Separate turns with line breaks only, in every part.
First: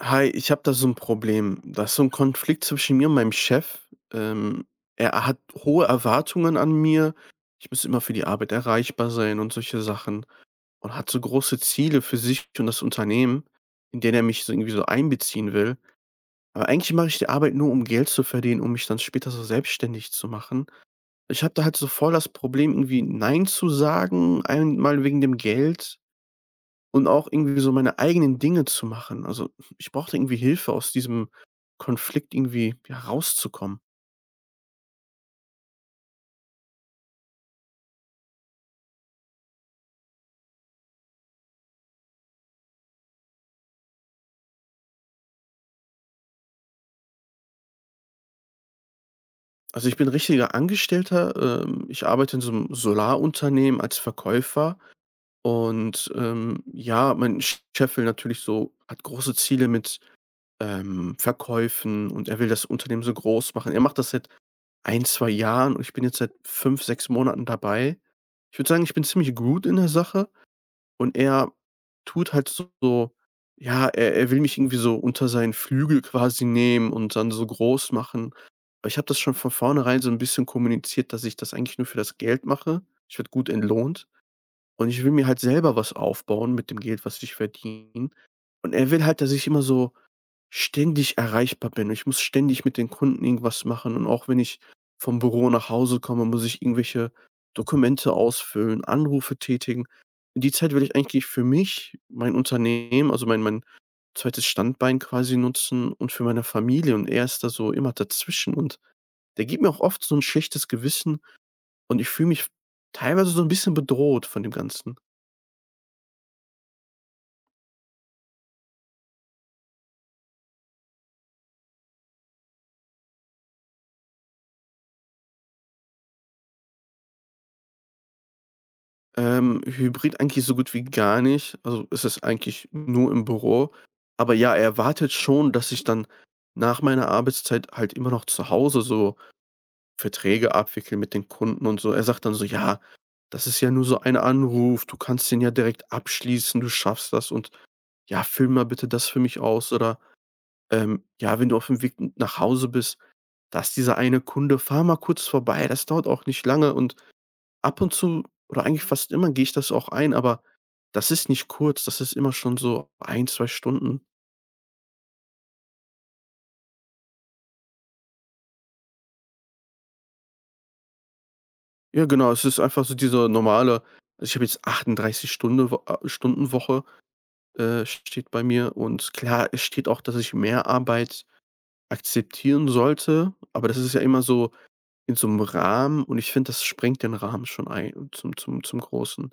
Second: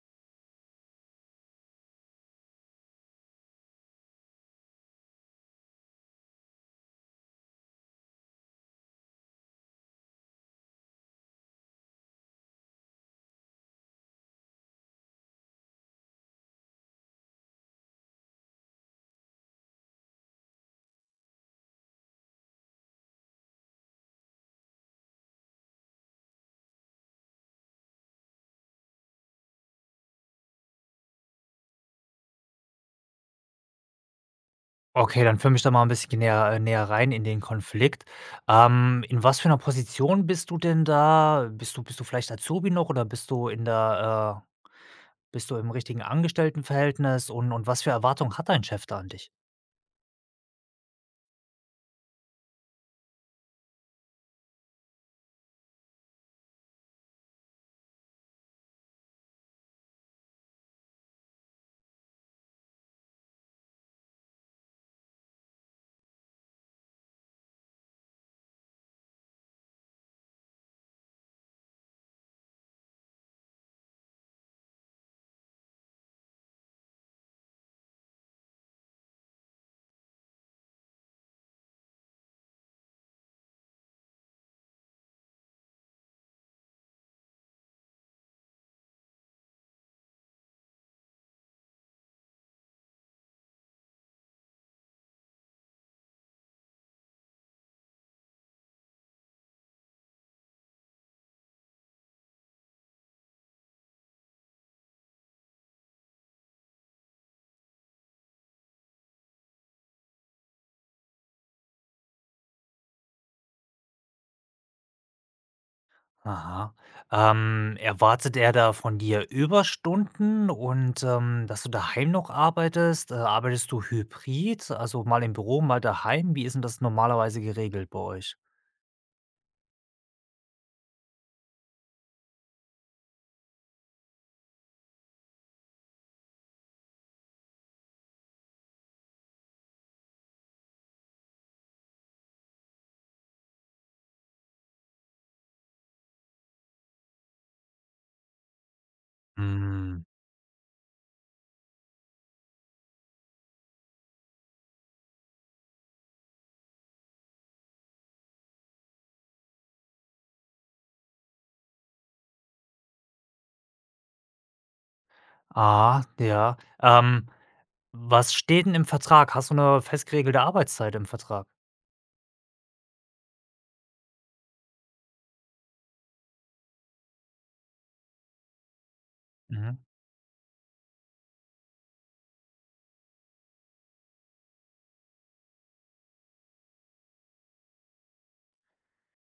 Hi, ich habe da so ein Problem. Da ist so ein Konflikt zwischen mir und meinem Chef. Ähm, Er hat hohe Erwartungen an mir. Ich muss immer für die Arbeit erreichbar sein und solche Sachen und hat so große Ziele für sich und das Unternehmen, in denen er mich so irgendwie so einbeziehen will. Aber eigentlich mache ich die Arbeit nur, um Geld zu verdienen, um mich dann später so selbstständig zu machen. Ich habe da halt so voll das Problem, irgendwie nein zu sagen, einmal wegen dem Geld und auch irgendwie so meine eigenen Dinge zu machen. Also, ich brauchte irgendwie Hilfe, aus diesem Konflikt irgendwie, ja, rauszukommen.
Okay, dann führ mich da mal ein bisschen näher näher rein in den Konflikt. In was für einer Position bist du denn da? Bist du vielleicht Azubi noch oder bist du in der bist du im richtigen Angestelltenverhältnis und was für Erwartungen hat dein Chef da an dich?
Also, ich bin richtiger Angestellter, ich arbeite in so einem Solarunternehmen als Verkäufer und, ja, mein Chef will natürlich so hat große Ziele mit, Verkäufen, und er will das Unternehmen so groß machen. Er macht das seit ein 2 Jahren und ich bin jetzt seit 5 6 Monaten dabei. Ich würde sagen, ich bin ziemlich gut in der Sache. Und er tut halt so, ja, er will mich irgendwie so unter seinen Flügel quasi nehmen und dann so groß machen. Aber ich habe das schon von vornherein so ein bisschen kommuniziert, dass ich das eigentlich nur für das Geld mache. Ich werde gut entlohnt und ich will mir halt selber was aufbauen mit dem Geld, was ich verdiene. Und er will halt, dass ich immer so ständig erreichbar bin. Ich muss ständig mit den Kunden irgendwas machen und auch wenn ich vom Büro nach Hause komme, muss ich irgendwelche Dokumente ausfüllen, Anrufe tätigen. In die Zeit will ich eigentlich für mich, mein Unternehmen, also mein zweites Standbein quasi nutzen und für meine Familie, und er ist da so immer dazwischen und der gibt mir auch oft so ein schlechtes Gewissen und ich fühle mich teilweise so ein bisschen bedroht von dem Ganzen.
Aha. Erwartet er da von dir Überstunden und, dass du daheim noch arbeitest? Arbeitest du hybrid, also mal im Büro, mal daheim? Wie ist denn das normalerweise geregelt bei euch?
Hybrid eigentlich so gut wie gar nicht. Also, es ist eigentlich nur im Büro. Aber ja, er erwartet schon, dass ich dann nach meiner Arbeitszeit halt immer noch zu Hause so Verträge abwickle mit den Kunden und so. Er sagt dann so: „Ja, das ist ja nur so ein Anruf. Du kannst den ja direkt abschließen. Du schaffst das und ja, füll mal bitte das für mich aus.“ Oder,
Mhm.
„Ja, wenn du auf dem Weg nach Hause bist, da ist dieser eine Kunde, fahr mal kurz vorbei. Das dauert auch nicht lange.“ Und ab und zu oder eigentlich fast immer gehe ich das auch ein, aber das ist nicht kurz, das ist immer schon so ein zwei Stunden.
Ah, ja. Ähm. Was steht denn im Vertrag? Hast du 'ne fest geregelte Arbeitszeit im Vertrag?
Ja, genau, es ist einfach so diese normale, also, ich habe jetzt 38 Stundenwoche, steht bei mir, und klar, es
Mhm.
steht auch, dass ich mehr Arbeit akzeptieren sollte, aber das ist ja immer so in so einem Rahmen und ich finde, das sprengt den Rahmen schon ein zum Großen.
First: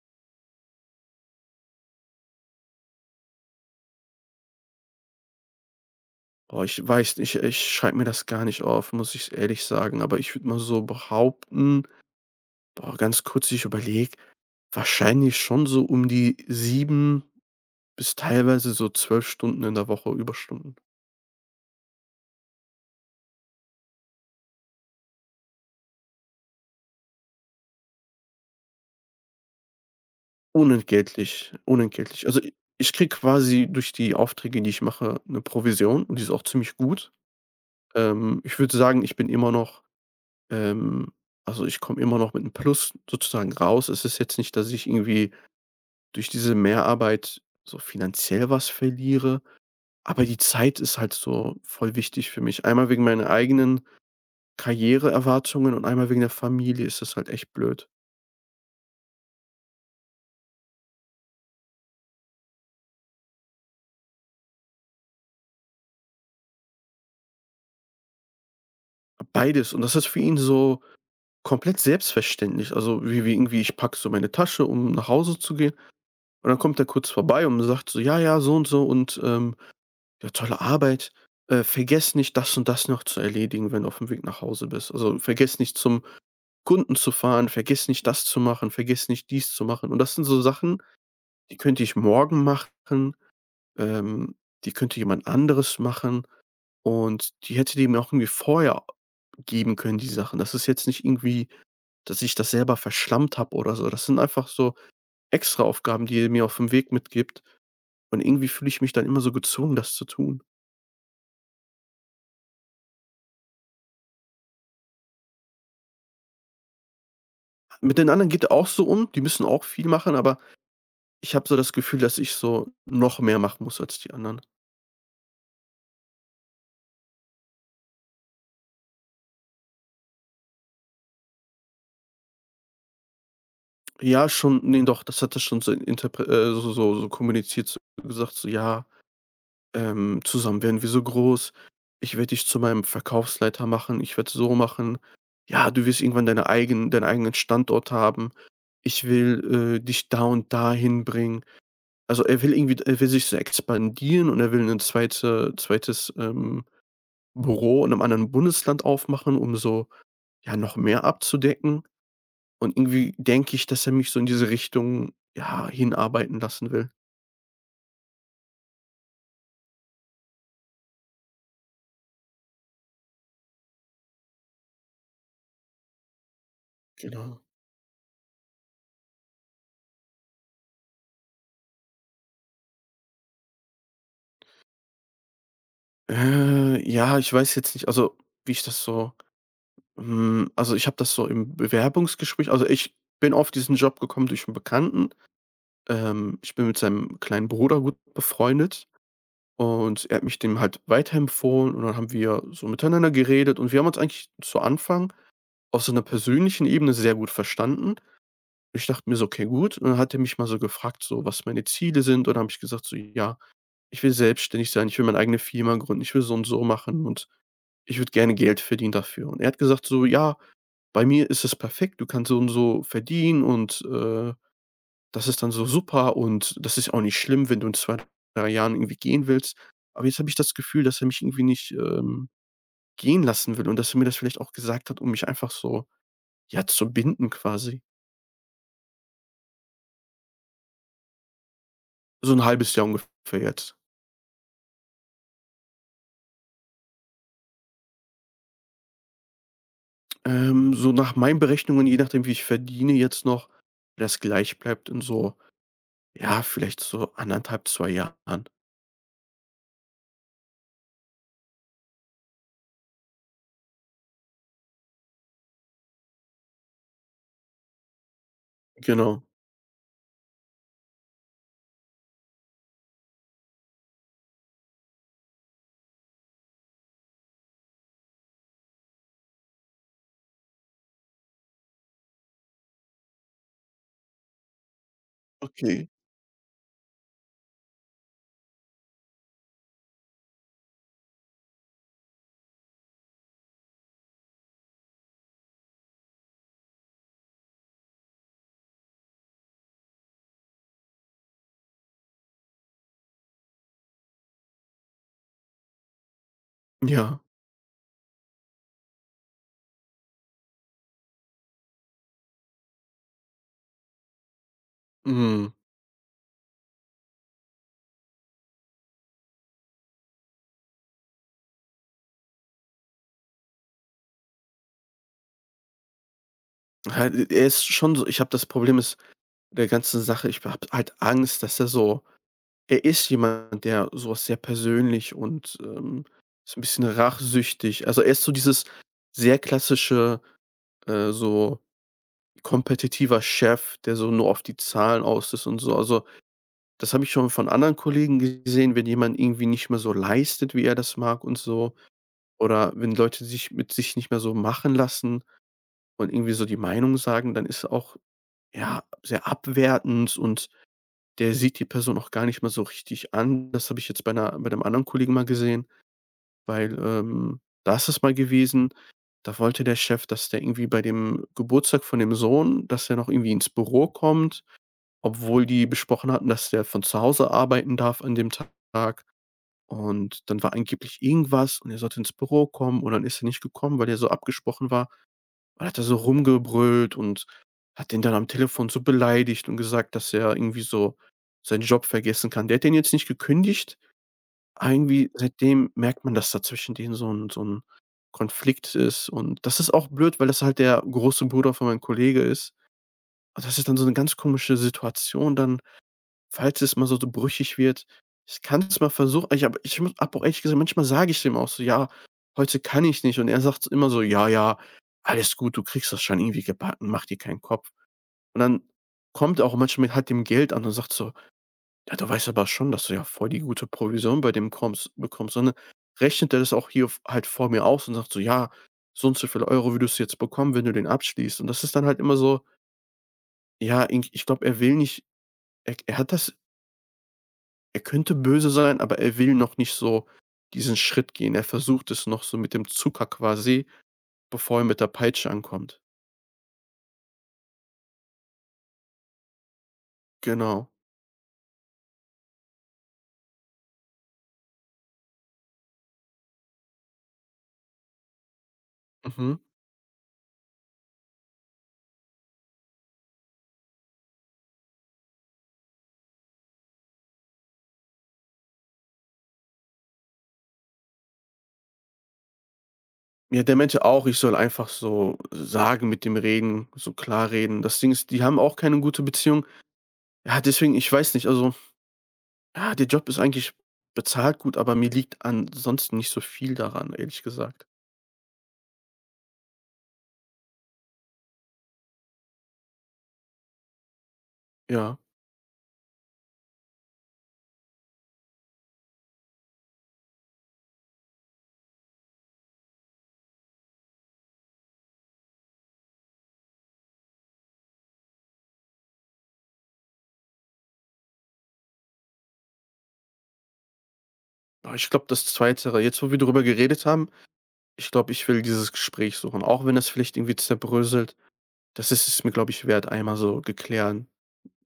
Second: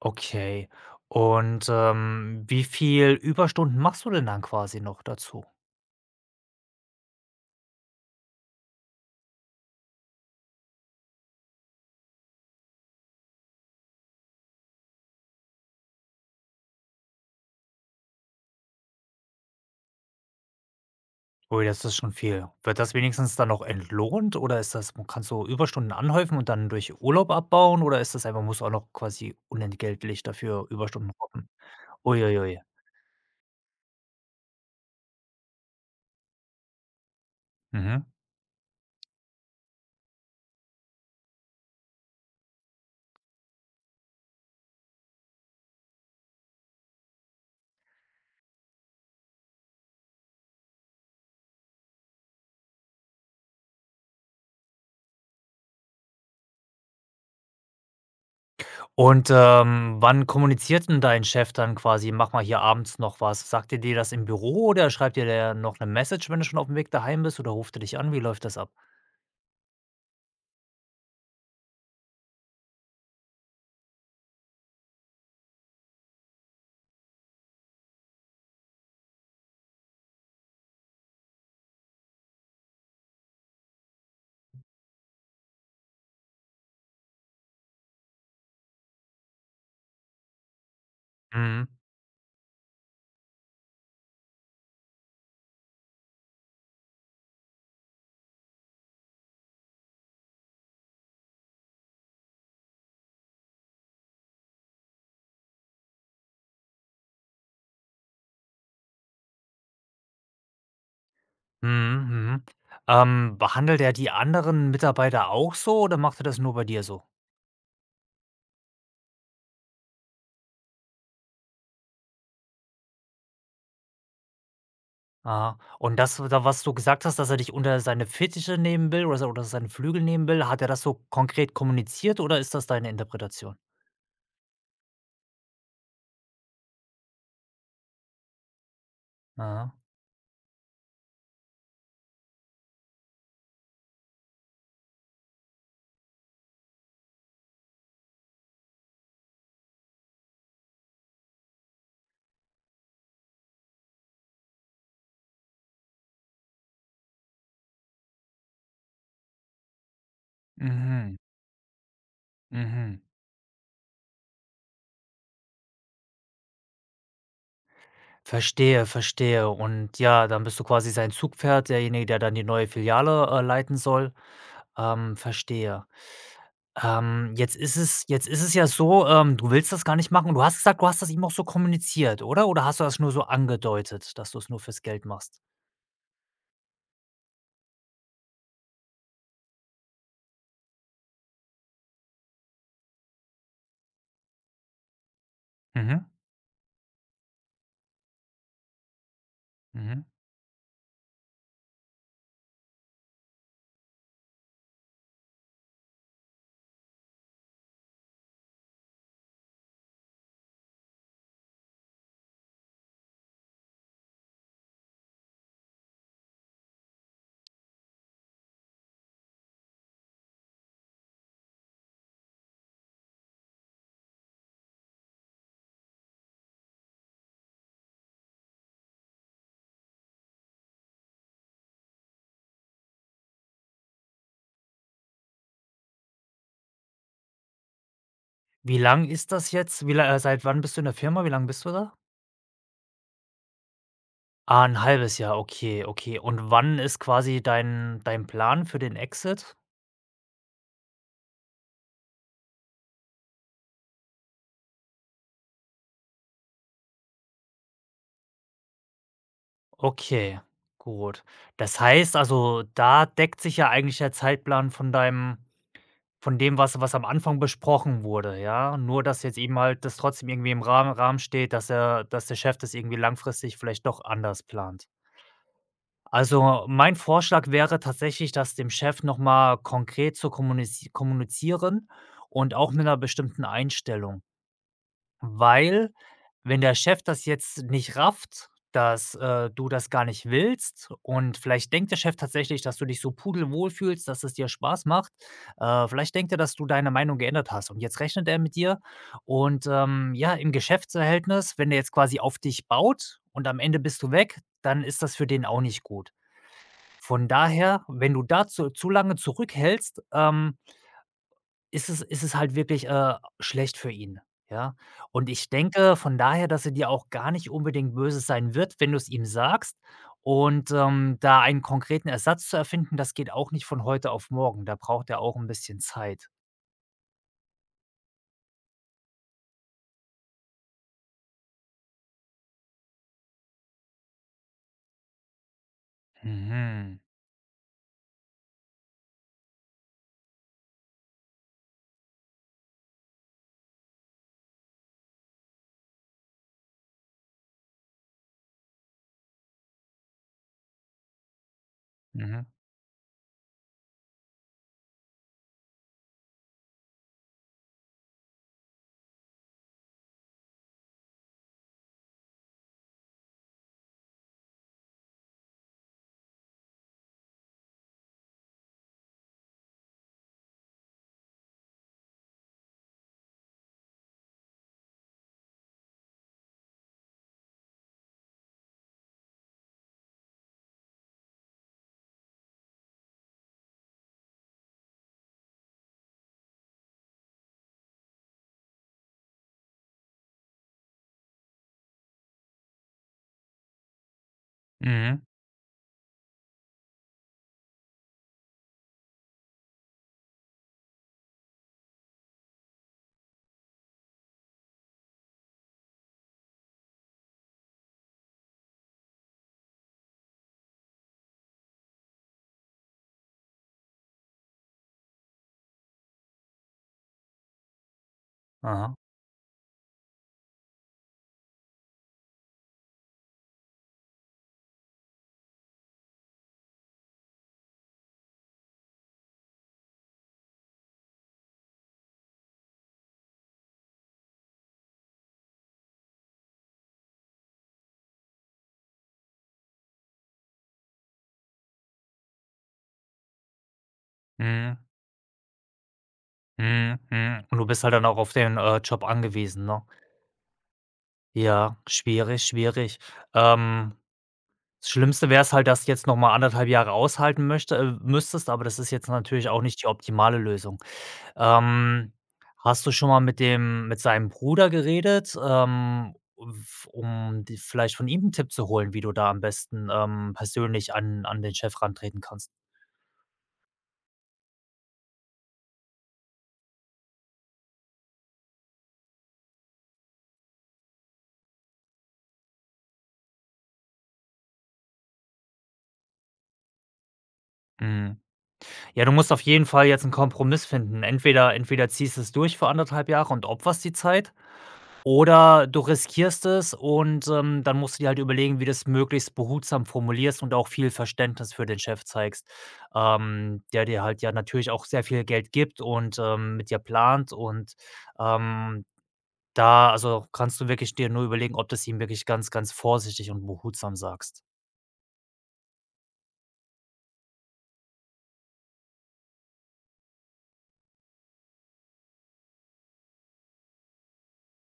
Okay. Und, wie viel Überstunden machst du denn dann quasi noch dazu?
Boah, ich weiß nicht, ich schreibe mir das gar nicht auf, muss ich ehrlich sagen, aber ich würde mal so behaupten, boah, ganz kurz, ich überlege, wahrscheinlich schon so um die 7 bis teilweise so 12 Stunden in der Woche Überstunden.
Ui, das ist schon viel. Wird das wenigstens dann noch entlohnt oder ist das, kannst du Überstunden anhäufen und dann durch Urlaub abbauen, oder ist das, einfach musst du auch noch quasi unentgeltlich dafür Überstunden roppen?
Unentgeltlich,
Ui,
unentgeltlich.
ui,
Also, i
ui.
ich kriege quasi durch die Aufträge, die ich mache, eine Provision und die ist auch ziemlich gut.
Mhm.
Ich würde sagen, ich bin immer noch, ähm also, ich komme immer noch mit einem Plus sozusagen raus. Es ist jetzt nicht, dass ich irgendwie durch diese Mehrarbeit so finanziell was verliere, aber die Zeit ist halt so voll wichtig für mich. Einmal wegen meiner eigenen Karriereerwartungen und einmal wegen der Familie ist das halt echt blöd.
Und, wann kommuniziert denn dein Chef dann quasi: „Mach mal hier abends noch was?“ Sagt er dir das im Büro oder schreibt dir der noch eine Message, wenn du schon auf dem Weg daheim bist, oder ruft er dich an? Wie läuft das ab?
Beides, und das ist für ihn so komplett selbstverständlich. Also, wie irgendwie ich packe so meine Tasche, um nach Hause zu gehen, und dann kommt er kurz vorbei und sagt so: „Ja, ja, so und so und, ja, tolle Arbeit. Vergiss nicht, das und das noch zu erledigen, wenn du auf dem Weg nach Hause bist. Also, vergiss nicht, zum Kunden zu fahren, vergiss nicht, das zu machen, vergiss nicht, dies zu machen.“ Und das sind so Sachen, die
Mhm.
könnte ich morgen machen, ähm, die könnte jemand anderes machen. Und die hätte die mir auch irgendwie vorher geben können, die Sachen. Das ist jetzt nicht irgendwie, dass ich das selber verschlammt habe oder so. Das sind einfach so Extraaufgaben, die ihr mir auf dem Weg mitgibt. Und irgendwie fühle ich mich dann immer so gezwungen, das zu tun.
Mhm, mhm. Behandelt er die anderen Mitarbeiter auch so oder macht er das nur bei dir so?
Mit den anderen geht auch so um, die müssen auch viel machen, aber ich habe so das Gefühl, dass ich so noch mehr machen muss als die anderen.
Aha. Und das, da was du gesagt hast, dass er dich unter seine Fittiche nehmen will oder seine Flügel nehmen will, hat er das so konkret kommuniziert oder ist das deine Interpretation?
Ja, schon, ne, doch, das hat er schon so interpre so so kommuniziert, so gesagt, so: „Ja,
Aha.
Zusammen werden wir so groß. Ich werde dich zu meinem Verkaufsleiter machen. Ich werde so machen. Ja, du wirst irgendwann deine eigen deinen eigenen Standort haben. Ich will, dich da und da hinbringen. Also, er will sich so expandieren und er will ein zweites, Büro in einem anderen Bundesland aufmachen, um so, ja, noch mehr
Mhm.
abzudecken. Und
Mhm.
irgendwie denke ich, dass er mich so in diese Richtung, ja, hinarbeiten lassen will.
Verstehe, verstehe. Und ja, dann bist du quasi sein Zugpferd, derjenige, der dann die neue Filiale, leiten soll. Verstehe.
Genau.
Jetzt ist es ja so, du willst das gar nicht machen und du hast gesagt, du hast das ihm auch so kommuniziert, oder? Oder hast du das nur so angedeutet, dass du es nur fürs Geld machst?
Ja, ich weiß jetzt nicht, also, wie ich das so Hm, also, ich habe das so im Bewerbungsgespräch, also, ich bin auf diesen Job gekommen durch 'n Bekannten.
Mhm,
Ich bin mit seinem kleinen Bruder gut befreundet
mhm.
und er hat mich dem halt weiterempfohlen und dann haben wir so miteinander geredet und wir haben uns eigentlich zu Anfang auf so 'ner persönlichen Ebene sehr gut verstanden. Ich dachte mir so: „Okay, gut.“ Und dann hat er mich mal so gefragt, so, was meine Ziele sind, und dann habe ich gesagt so: „Ja, ich will selbstständig sein, ich will meine eigene Firma gründen, ich will so und so machen und ich würde gerne Geld verdienen dafür.“ Und er hat gesagt so: „Ja, bei mir ist es perfekt. Du kannst so und so verdienen und, das ist dann so super und das ist auch nicht schlimm, wenn du in 2 3 Jahren irgendwie gehen willst. Aber jetzt habe ich das Gefühl, dass er mich irgendwie nicht, gehen lassen will und dass er mir das vielleicht auch gesagt hat, um mich einfach so, ja, zu binden quasi.
Wie lang ist das jetzt? Wie la Seit wann bist du in der Firma? Wie lange bist du da?
So ein halbes Jahr ungefähr jetzt.
Ah, ein halbes Jahr, okay, okay. Und wann ist quasi dein Plan für den Exit?
So nach meinen Berechnungen, je nachdem, wie ich verdiene jetzt noch, wenn das gleich bleibt, in so, ja, vielleicht so anderthalb zwei Jahren.
Okay, gut. Das heißt also, da deckt sich ja eigentlich der Zeitplan von deinem, von dem, was am Anfang besprochen wurde, ja? Nur,
Genau.
dass jetzt eben halt das trotzdem irgendwie im Rahmen steht, dass er, dass der Chef das irgendwie langfristig vielleicht doch anders plant. Also, mein Vorschlag wäre tatsächlich, das dem Chef nochmal konkret zu kommunizi kommunizieren und auch mit einer bestimmten Einstellung.
Okay.
Weil, wenn der Chef das jetzt nicht rafft, dass, du das gar nicht willst, und vielleicht denkt der Chef tatsächlich, dass du dich so pudelwohl fühlst, dass es dir Spaß macht. Vielleicht denkt er, dass du deine Meinung geändert hast und jetzt rechnet er mit dir und, ja, im Geschäftsverhältnis, wenn er jetzt quasi auf dich baut und am Ende bist du weg, dann ist das für den auch nicht gut.
Ja.
Von daher, wenn du dazu zu lange zurückhältst, ähm, ist es halt wirklich, schlecht für ihn, ja? Und
Mhm.
ich denke von daher, dass er dir auch gar nicht unbedingt böse sein wird, wenn du es ihm sagst. Und, da einen konkreten Ersatz zu erfinden, das geht auch nicht von heute auf morgen. Da braucht er auch ein bisschen Zeit.
Ha Er ist schon so, ich habe das Problem ist der ganzen Sache, ich habe halt Angst, dass er so er ist jemand, der sowas sehr persönlich und, so ein bisschen
Mhm.
rachsüchtig, also, er ist so dieses sehr klassische, so kompetitiver Chef, der so nur auf die Zahlen aus ist und so. Also, das habe ich schon von anderen Kollegen gesehen, wenn jemand irgendwie nicht mehr so leistet, wie er das mag und so,
Mhm.
oder wenn Leute sich mit sich nicht mehr so machen lassen und irgendwie so die Meinung sagen, dann ist auch ja sehr abwertend und der sieht die Person auch gar nicht mal so richtig an. Das habe ich jetzt bei 'nem anderen Kollegen mal gesehen, weil, da ist es mal gewesen, da wollte der Chef, dass der irgendwie bei dem Geburtstag von dem Sohn, dass er noch irgendwie ins Büro kommt, obwohl die besprochen hatten, dass der von zu Hause arbeiten darf an dem Tag. Und dann war angeblich irgendwas und er sollte ins Büro kommen und dann ist er nicht gekommen, weil er so abgesprochen war. Dann hat er so rumgebrüllt und hat den dann am Telefon so beleidigt und gesagt, dass er irgendwie so seinen Job vergessen kann. Der hat den jetzt nicht gekündigt, aber irgendwie
Mhm.
seitdem merkt man, dass da zwischen denen so 'n Konflikt ist und das ist auch blöd, weil das halt der große Bruder von meinem Kollege ist. Und das ist dann so 'ne ganz komische Situation dann, falls es mal so so brüchig wird, ich kann es mal versuchen. Ich habe ich muss habe auch ehrlich gesagt, manchmal sage ich dem auch so: „Ja, heute kann ich nicht.“ Und er sagt immer so: „Ja, ja, alles gut, du kriegst das schon irgendwie gebacken, mach dir keinen Kopf.“ Und dann
Aha.
kommt er auch manchmal mit halt dem Geld an und sagt so: „Ja, du weißt aber schon, dass du ja voll die gute Provision bei dem kommst bekommst.“ Und dann rechnet er das auch hier v halt vor mir aus und sagt so: „Ja, so und so viele Euro würdest du jetzt bekommen, wenn du den abschließt.“ Und das ist dann halt immer so, ja, ich glaube, er will nicht er er hat das Er könnte böse sein, aber er will noch nicht so diesen Schritt gehen. Er versucht es noch so mit dem Zucker quasi, bevor er
Mhm.
mit der Peitsche ankommt.
Mhm. Mhm. Und du bist halt dann auch auf den, Job angewiesen, ne?
Genau.
Ja, schwierig, schwierig. Ähm. Das Schlimmste wäre es halt, dass du jetzt noch mal anderthalb Jahre aushalten möchte müsstest, aber das ist jetzt
Mhm.
natürlich auch nicht die optimale Lösung. Ähm, hast du schon mal mit dem, mit seinem Bruder geredet, f um dir vielleicht von ihm einen Tipp zu holen, wie du da am besten, persönlich an den Chef rantreten kannst?
Ja, der meinte auch, ich soll einfach so sagen, mit dem Reden, so klar reden. Das Ding ist, die haben auch keine gute Beziehung. Ja, deswegen, ich weiß nicht, also, ja, der Job ist eigentlich bezahlt gut, aber mir liegt ansonsten nicht so viel daran, ehrlich gesagt.
Mhm. Ja, du musst auf jeden Fall jetzt einen Kompromiss finden. Entweder ziehst du es durch für anderthalb Jahre und opferst die Zeit.
Ja.
Oder du riskierst es und, dann musst du dir halt überlegen, wie du es möglichst behutsam formulierst und auch viel Verständnis für den Chef zeigst, der dir halt ja natürlich auch sehr viel Geld gibt und, mit dir plant und, ähm, da, also kannst du wirklich dir nur überlegen, ob du es ihm wirklich ganz, ganz vorsichtig und behutsam sagst.
Aber ich glaube, das Zweite, jetzt wo wir darüber geredet haben, ich glaube, ich will dieses Gespräch suchen, auch wenn das vielleicht irgendwie zerbröselt. Das ist es mir, glaube ich, wert, einmal so geklären,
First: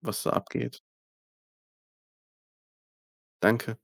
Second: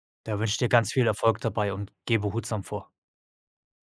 was da
Da wünsche ich dir
abgeht.
ganz viel Erfolg dabei und geh behutsam vor.
Danke.